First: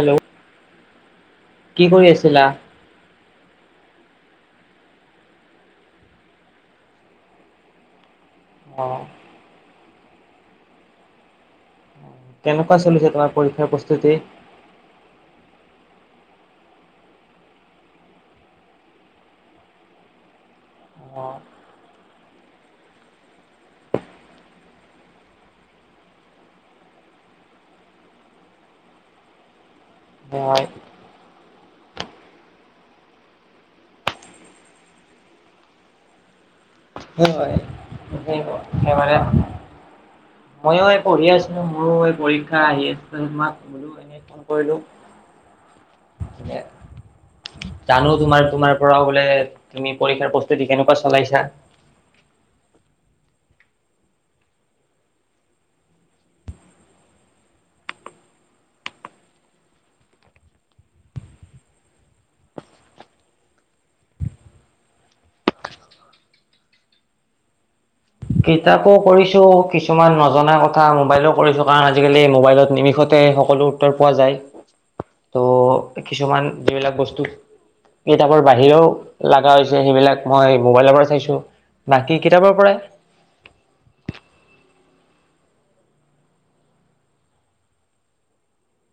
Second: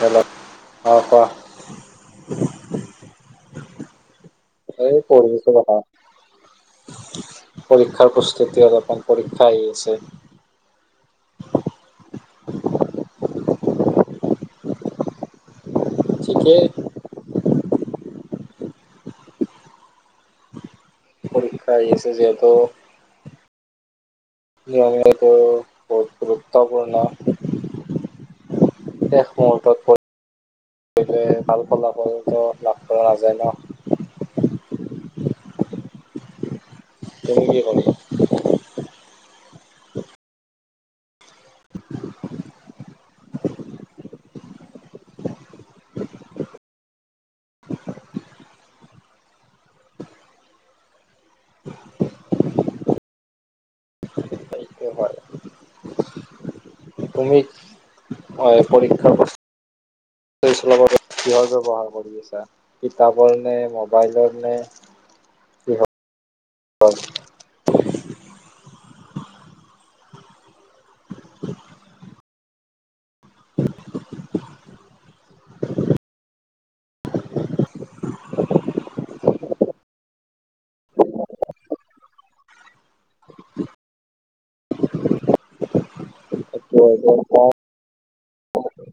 Hello অঁ কোৱা কি কৰি আছিলা? এই পঢ়িছো কথা পৰীক্ষাৰ প্ৰ তেতিয়া অ'। অলপমান পৰীক্ষা আহি আছে। কেনেকুৱা চলিছে তোমাৰ? পৰীক্ষাৰ প্ৰস্তুতি। এতিয়া অ পৰীক্ষা আহি আছে যিহেতু নিয়মীয়া বহুত গুৰুত্বপূৰ্ণ শেষ মুহূৰ্তত মই ভাল ফলাফলটো লাভ কৰা নাযায় ন। হয়। হয়। সবৰে ময়ো পঢ়ি আছিলো মোৰো এই পৰীক্ষা আহি আছিল তইলো এনে কৰিলোঁ। জানো তোমাৰ তোমাৰ পৰা বোলে তুমি পৰীক্ষাৰ প্ৰস্তুতি কেনেকুৱা চলাইছা। ব্যৱহাৰ। তুমি পৰীক্ষাৰ কিহৰ ব্যৱহাৰ কৰি আছা কিতাপৰ নে মোবাইলৰ নে কিহ কিতাপো কৰিছো কিছুমান নজনা কথা মোবাইলো কৰিছো কাৰণ আজিকালি মোবাইলত নিমিষতে সকলো উত্তৰ পোৱা যায় ত' কিছুমান যিবিলাক বস্তু কিতাপৰ বাহিৰেও লগা হৈছে সেইবিলাক মই মোবাইলৰ পৰাই চাইছো বাকী কিতাপৰ পৰাই। [unintelligible]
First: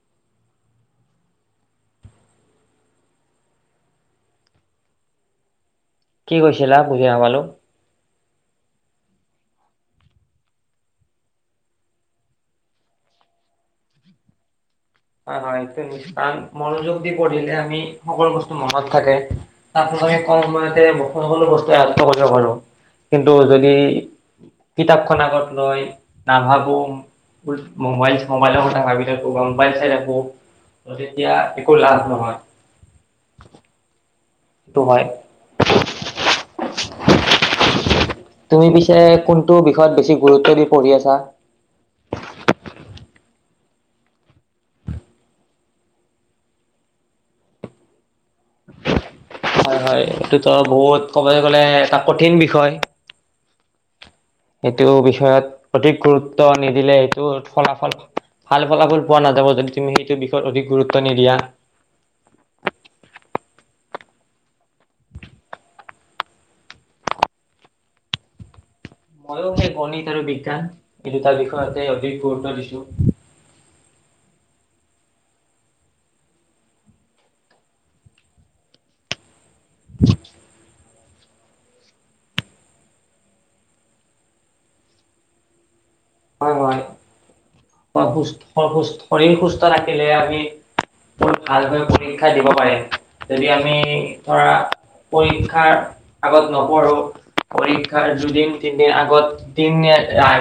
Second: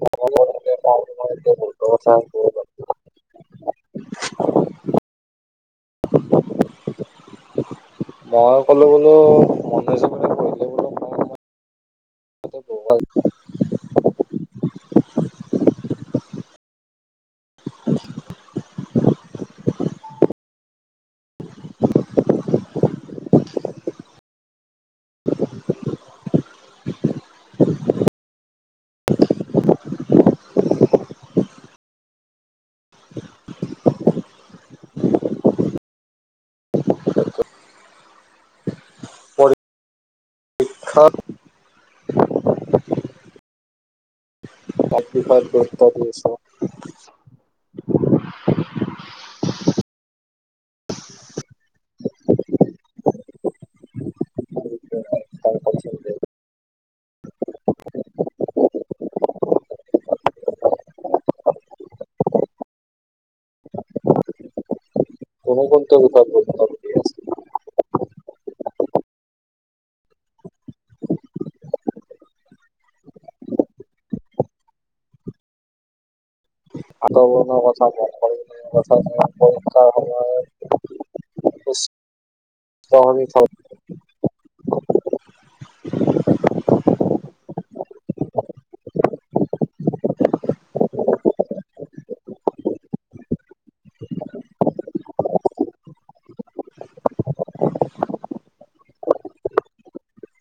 [unintelligible] কি কৈছিলা বুজি হাবালো। মই ক'লো বোলো মো ম হয় হয় সেইটোৱে নিশ্চয় কাৰ মনোযোগদি পঢ়িলে আমি সকলো বস্তু মনত থাকে তাৰপিছত আমি কম সময়তে সকলো বস্তু আয়ত কৰিব পাৰো কিন্তু যদি কিতাপখন আগত লৈ নাভাবো মবাইল মবাইলৰ কথা ভাবিলে ত গম মোবাইল চাই থাকো তেতিয়া একো লাভ নহয়। সেইটো হয়। তুমি পিছে কোনটো বিষয়ত বেছি গুৰুত্ব দি পঢ়ি পৰীক্ষাত আছা? [unintelligible] গুৰুত্ব দি আছোঁ। হয় হয় এইটোতো বহুত ক'বলৈ গ'লে এটা কঠিন বিষয়। সেইটো বিষয়ত অধিক গুৰুত্ব নিদিলে, ফলাফল ভাল ফলাফল পোৱা নাযাব যদি তুমি সেইটো বিষয়ত অধিক গুৰুত্ব নিদিয়া। [unintelligible] ময় সেই গণিত আৰু বিজ্ঞান কিন্তু তাৰ বিষয়তে অধিক গুৰুত্ব দিছো। [unintelligible] পৰীক্ষাৰ সময়ত। [unintelligible] [unintelligible] হয় হয়। হয় সুস্থ শৰীৰ সুস্থ থাকিলে আমি বহুত ভাল ভাল পৰীক্ষা দিব পাৰিম। যদি আমি ধৰা, পৰীক্ষাৰ আগত নপঢ়ো পৰীক্ষাৰ দুদিন তিনদিন আগত দিনে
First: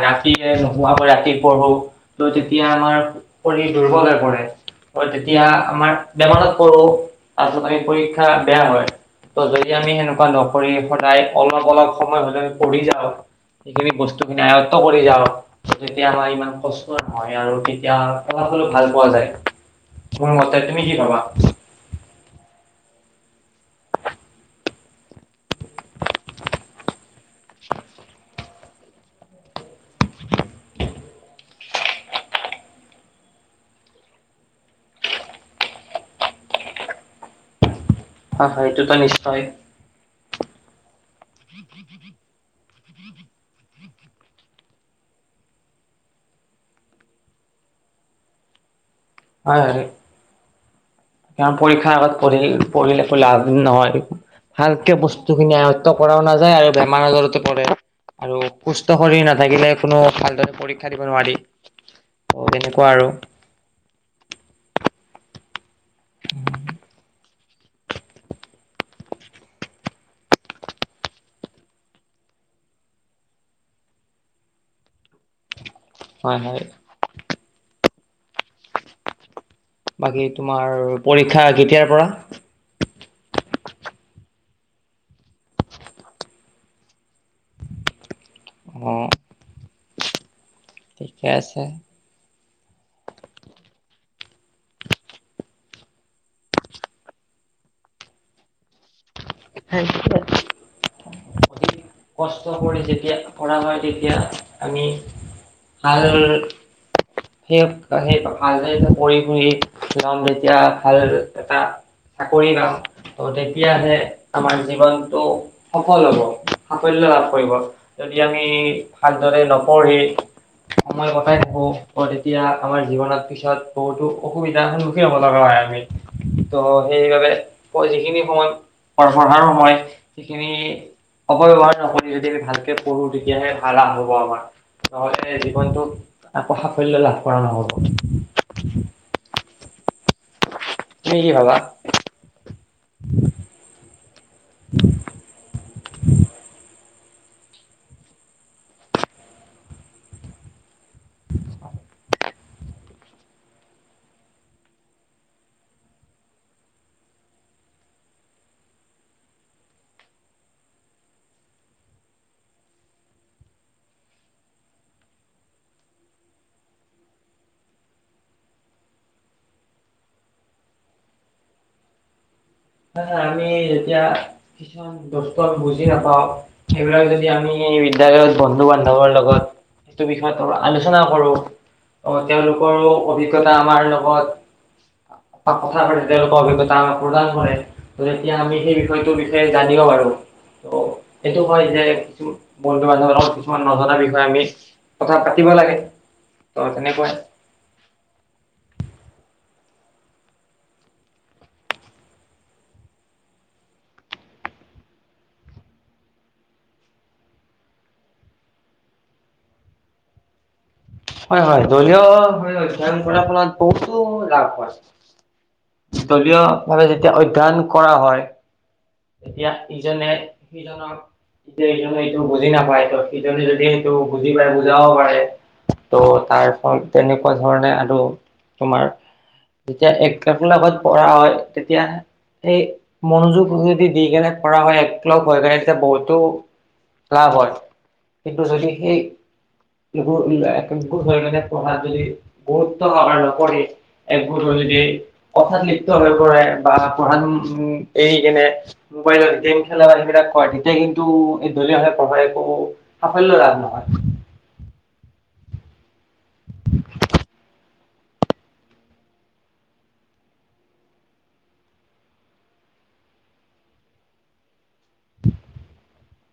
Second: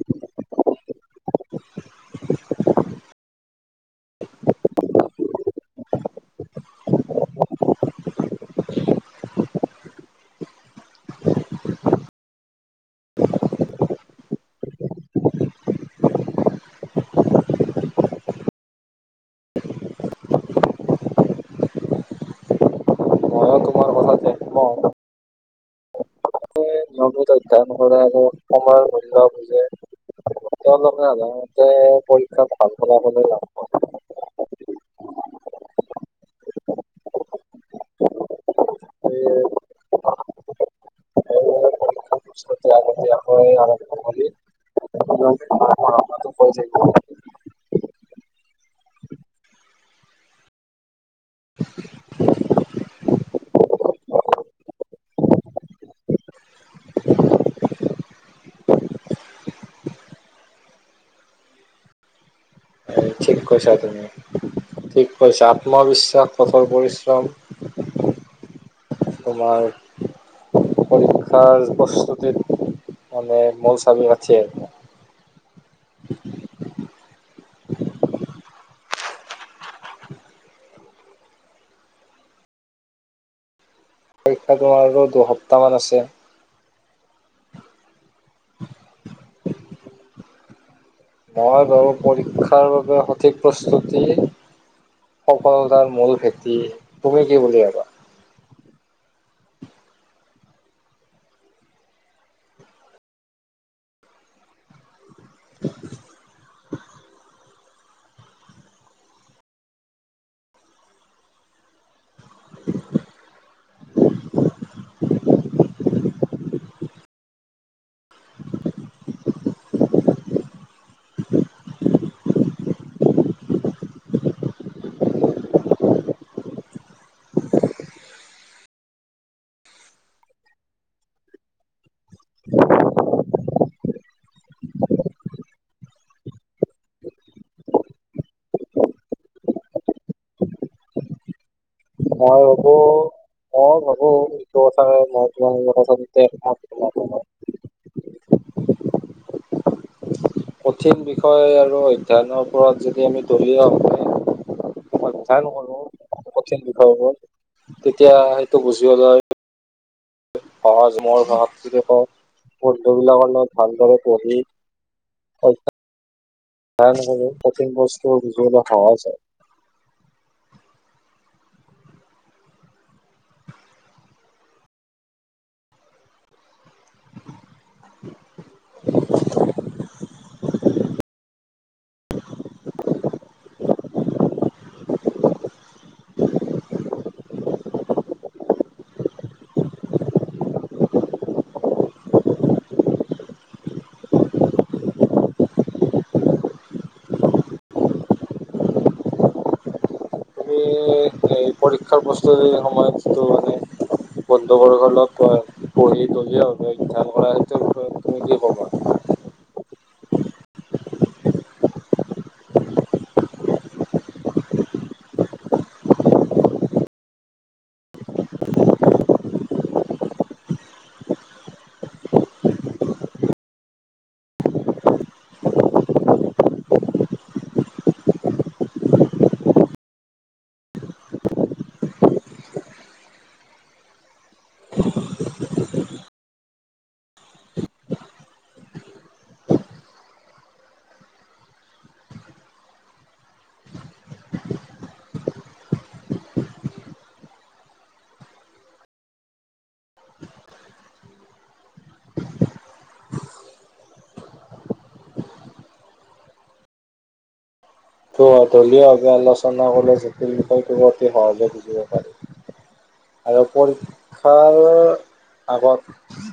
ৰাতিয়ে নোহোৱাকৈ ৰাতি পঢ়ো ত তেতিয়া আমাৰ শৰীৰ দুৰ্বল হৈ পৰে। ত তেতিয়া আমাৰ বেমাৰত পৰো। তাৰপিছত আমি পৰীক্ষা বেয়া হয় ত যদি আমি সেনেকুৱা নকৰি সদায় অলপ অলপ সময় হলেও আমি পঢ়ি যাওঁ, [inaudible] বস্তুখিনি আয়ত্ব কৰি যাও তেতিয়া আমাৰ ইমান কষ্ট নহ আৰু তেতিয়া অলপ হলেও ভাল পোৱা যায় মোৰ মতে ।তুমি কি ভাবা? মইয়ো তোমাৰ কথাত একমত নিয়মীত অধ্যন কৰে আৰু সময়ৰ মূল্য বুজে। তেওঁলোকে সাধাৰণতে পৰীক্ষাত ভাল ফলা ফলো লাভ কৰে। হ হয় এইটো নিশ্চয় [inaudible] সেইবাবে পৰীক্ষাৰ প্ৰস্তুতি আগতীয়াকৈ আৰম্ভ কৰি নিয়মিত পঢ়া শুনাটো কৰি থাকিব হয়। কাৰণ পৰীক্ষাৰ আগত পঢ়ি পঢ়িলে একো লাভ নহয়। ভালকে বস্তুখিনি আয়ত্ব কৰাও নাযায় আৰু বেমাৰ আজাৰতো পৰে। আৰু সুস্থ শৰীৰ নাথাকিলে কোনো ভালদৰে পৰীক্ষা দিব নোৱাৰি ।ত তেনেকুৱা আৰু। ঠিক কৈছা তুমি ঠিক কৈছা। আত্মবিশ্বাস কঠোৰ পৰিশ্ৰম [inaudible] তোমাৰ পৰীক্ষাৰ প্ৰস্তুতিত মানে মূল চাবি কাঠিয়ে। হয় হয় [inaudible] বাকী তোমাৰ পৰীক্ষা কেতিয়াৰ পৰা? পৰীক্ষা তোমাৰ আৰু দুসপ্তাহমান আছে। অ। ঠিকে মই আছে বাৰু পৰীক্ষা তাৰ বাবে সঠিক প্ৰস্তুতি সফোতাৰ মূল ভেটি তুমি কি বুলি ভাবা? [unintelligible] অধিক কষ্ট কৰি যেতিয়া কৰা হয় তেতিয়া আমি হাল সেই সেই ভালদৰে পঢ়ি হেই যাওঁ যেতিয়া ভাল এটা চাকৰি পাম। ত তেতিয়াহে আমাৰ জীৱনটো সফল হব সাফল্য লাভ কৰিব। যদি আমি ভালদৰে নপঢ়ি সময় কটাই থাকো তেতিয়া আমাৰ জীৱনত পিছত বহুতো অসুবিধাৰ সন্মুখীন হ'ব লগা হয় আমি ।ত' সেইবাবে যিখিনি সময় প পঢ়াৰ সময় সেইখিনি অপব্যবহাৰ নকৰি যদি আমি ভালকে পঢ়োঁ, তেতিয়াহে ভালা হ'ব আমাৰ । নহলে জীৱনটো সাফল্য লাভ কৰা নহ'ব। তুমি কি ভাবা? মই ভাবো মই ভাবো এইটো কথা মই তোমাৰ লগত আচলতে একমত [inaudible] কঠিন বিষয় আৰু অধ্য়নৰ ওপৰত যদি আমি দলীয়ভাৱে অধ্য়ন কৰো কঠিন হয় তেতিয়া সেইটো বুজি । সহজ মোৰ [unintelligible] শদ্ধবিলাকৰ লগত ভালদৰে পঢ়ি [unintelligible] কঠিন বস্তু বুজিবলৈ সহজ হয় হয় আমি এতিয়া কিছুমান দস্ত বুজি নাপাও। এই বিলাক যদি আমি বিদ্যালয়ত বন্ধু বান্ধৱ লগত বিষয়ত আলোচনা কৰো। অ তেওঁলোকৰো অভিজ্ঞতা আমাৰ লগত কথা পাতি তেওঁলোকৰ অভিজ্ঞতা আমাক প্ৰদান কৰে ত তেতিয়া আমি সেই বিষয়টোৰ বিষয়ে জানিব পাৰো। ত এইটো হয় যে কিছু বন্ধু বান্ধৱ লগ কিছুমান নজনা বিষয়ে আমি কথা পাতিব লাগে। ত' তেনেকুৱাই। তুমি পৰীক্ষাৰ প্ৰস্তুতি সময়ত যিটো মানে বন্ধু বৰ্গৰ লগত পহে। পঢ়ি দলীয় ভাবে ধ্যান কৰা সেইটোৰ বিষয়ত তুমি কি ক'বা? হয় হয় দলীয় অধ্যয়ন কৰাৰ ফলত বহুতো লাভ হয়। দলীয় ভাৱে যেতিয়া অধ্যয়ন কৰা হয়। তেতিয়া ইজনে সিজনক ইজনে এইটো বুজি নাপায় ত সিজনে যদি সেইটো বুজি পায় বুজাব পাৰে। ত তাৰ ফল তেনেকুৱা ধৰণে আৰু তোমাৰ যেতিয়া একভত পঢ়া হয় তেতিয়া সেই মনোযোগ যদি দি কেনে কৰা হয় এককলগ হৈ কেনে তেতিয়া বহুতো লাভ হয়। কিন্তু যদি সেই একগোট হৈ কেনে পঢ়াত যদি গুৰুত্ব নকৰি, একগোট হৈ যদি কথাত লিপ্ত হৈ পৰে বা পঢ়াত উ এৰি কেনে মোবাইলত গেম খেলা বা সেইবিলাক কৰে তেতিয়া কিন্তু এই দলীয়ভাৱে পঢ়াই একো সাফল্যলাভ নহয়। দলীয়ভাৱে আলোচনা কৰে জটিল বিষয়টো অতি সৰজে বুজিব পাৰি। আৰু পৰীক্ষাৰ আগত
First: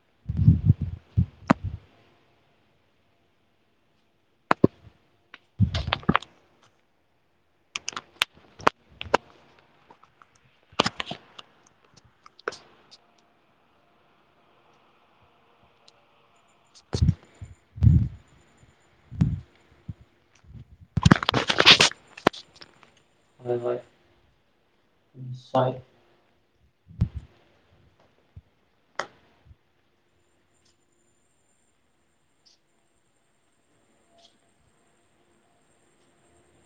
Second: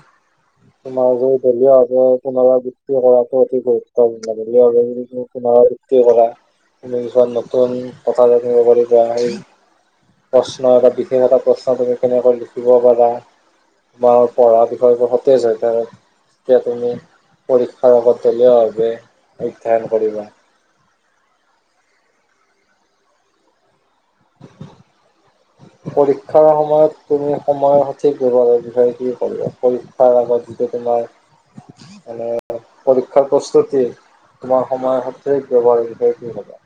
তোমাৰ দলিয় ভাবে পুনৰাবৃত্তি কৰাটো অতি গুৰুত্বপূৰ্ণ। দলীয় ভাবে যদি তুমি পুনৰাবৃত্তি কৰা, তুমি কিছমান নতুন কথা জানিব পাৰিব সেই প্ৰশ্ন এটা বিশেষ এটা প্ৰশ্ন তুমি কেনেকৈ লিখিব পাৰা তোমাৰ পঢ়া বিষয়টো তেজ হৈ থাকে। তেতিয়া তুমি পৰীক্ষাৰ আগত দলীয়ভাৱে অধ্যয়ন কৰিবা। হয় হয়। পৰীক্ষাৰ সময়ত তুমি সময়ৰ সঠিক ব্যৱহাৰৰ বিষয়ে কি কৰিবা ।পৰীক্ষাৰ আগত যিটো তোমাৰ মানে পৰীক্ষাৰ প্ৰস্তুতি তোমাৰ সময়ৰ সঠিক ব্যৱহাৰৰ বিষয়ে কি ক'বা?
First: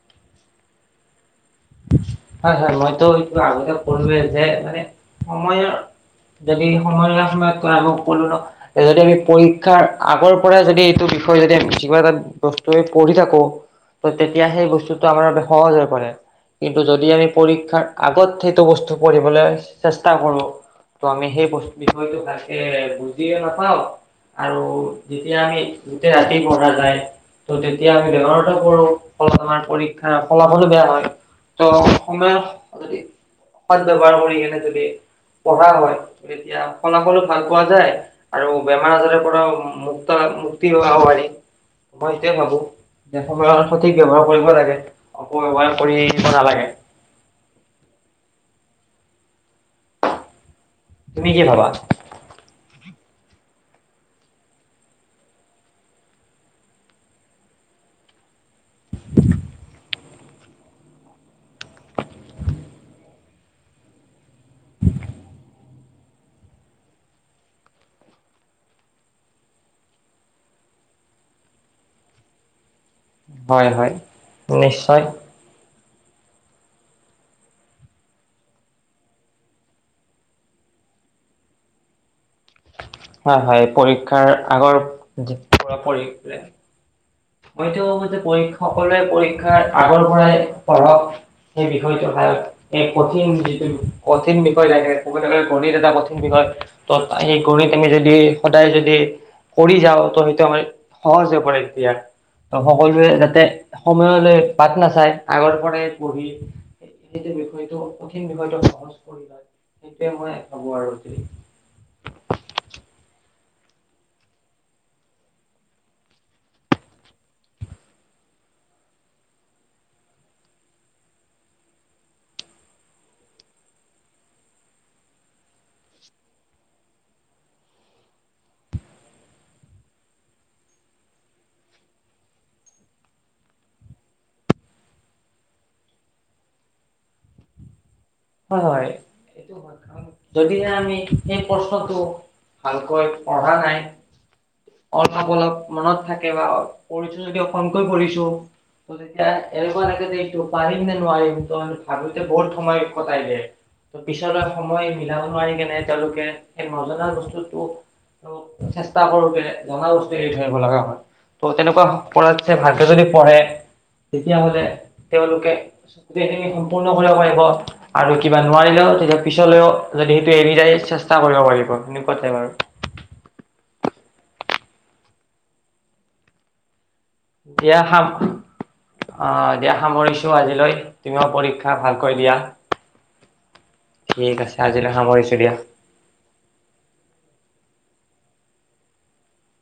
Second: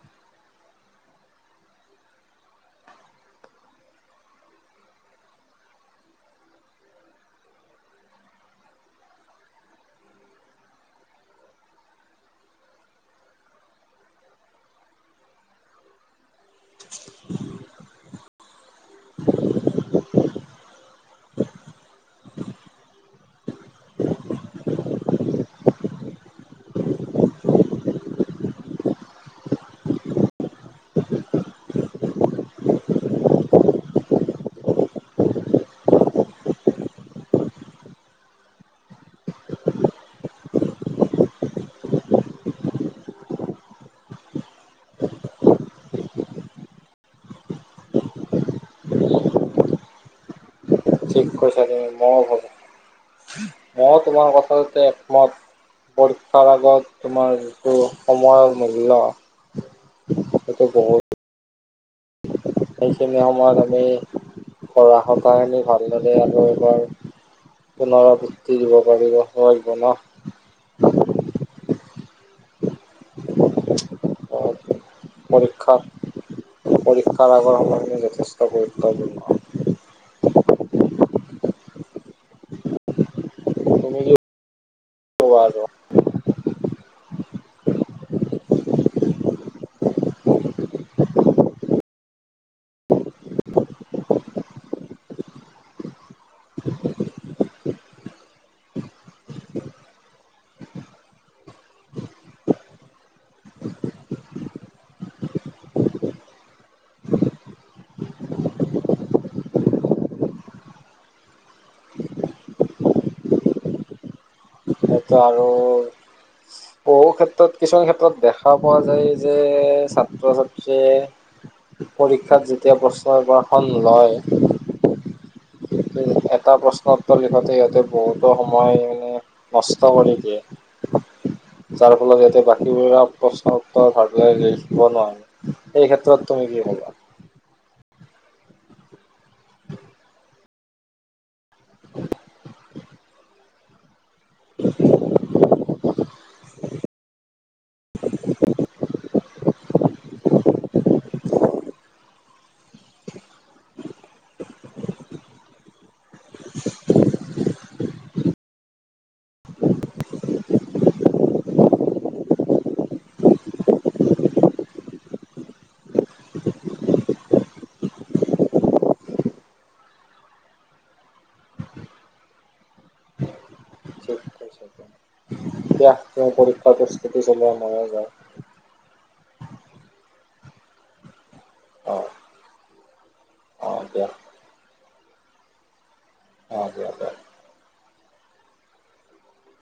হয় হয় মইতো এইটো আগতে কলোয়ে যে, মানে সময় যদি সময় [unintelligible] কলো ন যদি আমি পৰীক্ষাৰ আগৰ পৰাই যদি এইটো বিষয় যদি আমি বেছি কিবা এটা বস্তু পঢ়ি থাকো ত তেতিয়া সেই বস্তুটো আমাৰ বাবে সহজ হৈ পৰে ত যদি আমি পৰীক্ষাৰ আগত সেইটো বস্তু পঢ়িবলৈ চেষ্টা কৰো, ত' আমি সেই বস্তু বিষয়টো ভালকে বুজিয়ে নাপাওঁ, আৰু যেতিয়া আমি গোটেই ৰাতি পঢ়া যায় ত তেতিয়া আমি বেমাৰতো প। ফলত আমাৰ পৰীক্ষা ফলা ফলো বেয়া হয়। ত সময় যদি সত ব্যৱহাৰ কৰি কেনে যদি পঢ়া হয়, তেতিয়া ফলাফলো ভাল পোৱা যায়, আৰু বেমাৰ আজাৰৰ পৰাও মুক্তা মুক্তি হোৱা পাৰি মই সইটোৱে ভাবো। যে সময়ৰ সঠিক ব্যৱহাৰ কৰিব লাগে অপব্যবহাৰ কৰি দিব নালাগে। ঠিক তুমি কি কৈছা ভাবা তুমি মইও ভাবো। মই তোমাৰ কথাটোতে একমত, পৰীক্ষাৰ আগত তোমাৰ যিটো সময়ৰ মূল্য, সেইটো বহুত। [inaudible] সেইখিনি সময়ত আমি পঢ়া [unintelligible] খিনি ভালদৰে আৰু এবাৰ পুনৰাবৃত্তি দিব পাৰিব ন। হয়- হয় নিশ্চয়। পৰীক্ষাত পৰীক্ষাৰ আগৰ সময়খিনি যথেষ্ট গুৰুত্বপূৰ্ণ। হয়-হয় তুমি কি পৰীক্ষাৰ আগৰ কবা আৰু [unintelligible] মইটো [unintelligible] সকলোৱে পৰীক্ষাৰ আগৰ পৰাই পঢ়ক সেই বিষয়টোত এই কঠিন যিটো কঠিন বিষয় থাকে, ক'বলৈ ক'লে গণিত এটা কঠিন বিষয় ত সেই গণিত আমি যদি সদায় যদি কৰি যাওঁ ত সেইটো আমাৰ সহজ হৈ পৰে তেতিয়া। ত' সকলোৱে যাতে সময়লৈ বাট নাচায় আগৰ পৰাই পঢ়ি সেটো বিষয়টো কঠিন বিষয়টো সহজ কৰি লয় সেইটোৱে মই ভাবো আৰু। এতিয়া আৰু বহু ক্ষেত্ৰত কিছুমান ক্ষেত্ৰত দেখা পোৱা যায় যে ছাত্ৰ-ছাত্ৰীয়ে পৰীক্ষাত যেতিয়া প্ৰশ্নৰ পেপাৰখন লয়, এটা প্ৰশ্ন উত্তৰ দিশতে সিহঁতে বহুতো সময় নষ্ট কৰি দিয়ে, যাৰ ফলত ইয়াতে বাকীবোৰ প্ৰশ্ন উত্তৰ ভাল কে লিখিব নোৱাৰে। এই ক্ষেত্ৰত তুমি কি ক'বা। হয়-হয়, যদিহে আমি সেই প্ৰশ্নটো ভালকৈ কৰা নাই। অলপ- অলপ মনত থাকে বা অ কৰিছো যদি অকণকৈ কৰিছো, ত' তেতিয়া এনেকুৱা লাগে যে এইটো পাৰিম নে নোৱাৰিম ত' আমি ভাবোতে বহুত সময় কটাই দিয়ে। ত পিছলৈ সময় মিলাব নোৱাৰি কেনে তেওঁলোকে সেই নজনা বস্তুটো চেষ্টা কৰোতে জনা বস্তু এৰি থৰিব লগা হয়। ত' তেনেকুৱা কৰা ভালকে যদি পঢ়ে তেতিয়াহ'লে তেওঁলোকে গোটেইখিনি সম্পূৰ্ণ কৰিব পাৰিব। আৰু কিবা নোৱাৰিলেও তেতিয়া পিছলৈও যদি সেইটো এৰি যায় চেষ্টা কৰিব পাৰিব। সেনেকুৱা টাইপ আৰু। ঠিক কৈছা তুমি। দিয়া, তেওঁ পৰীক্ষা কৰিছে চিটি চলোৱা মইয়ো যাওঁ। অঁ, দিয়া সামৰিছো আজিলৈ, তুমিও পৰীক্ষা খা অ', ভালকৈ দিয়া, অ', দিয়া ঠিক আছে আজিলৈ সামৰিছোঁ দিয়া। অঁ দিয়া দিয়া।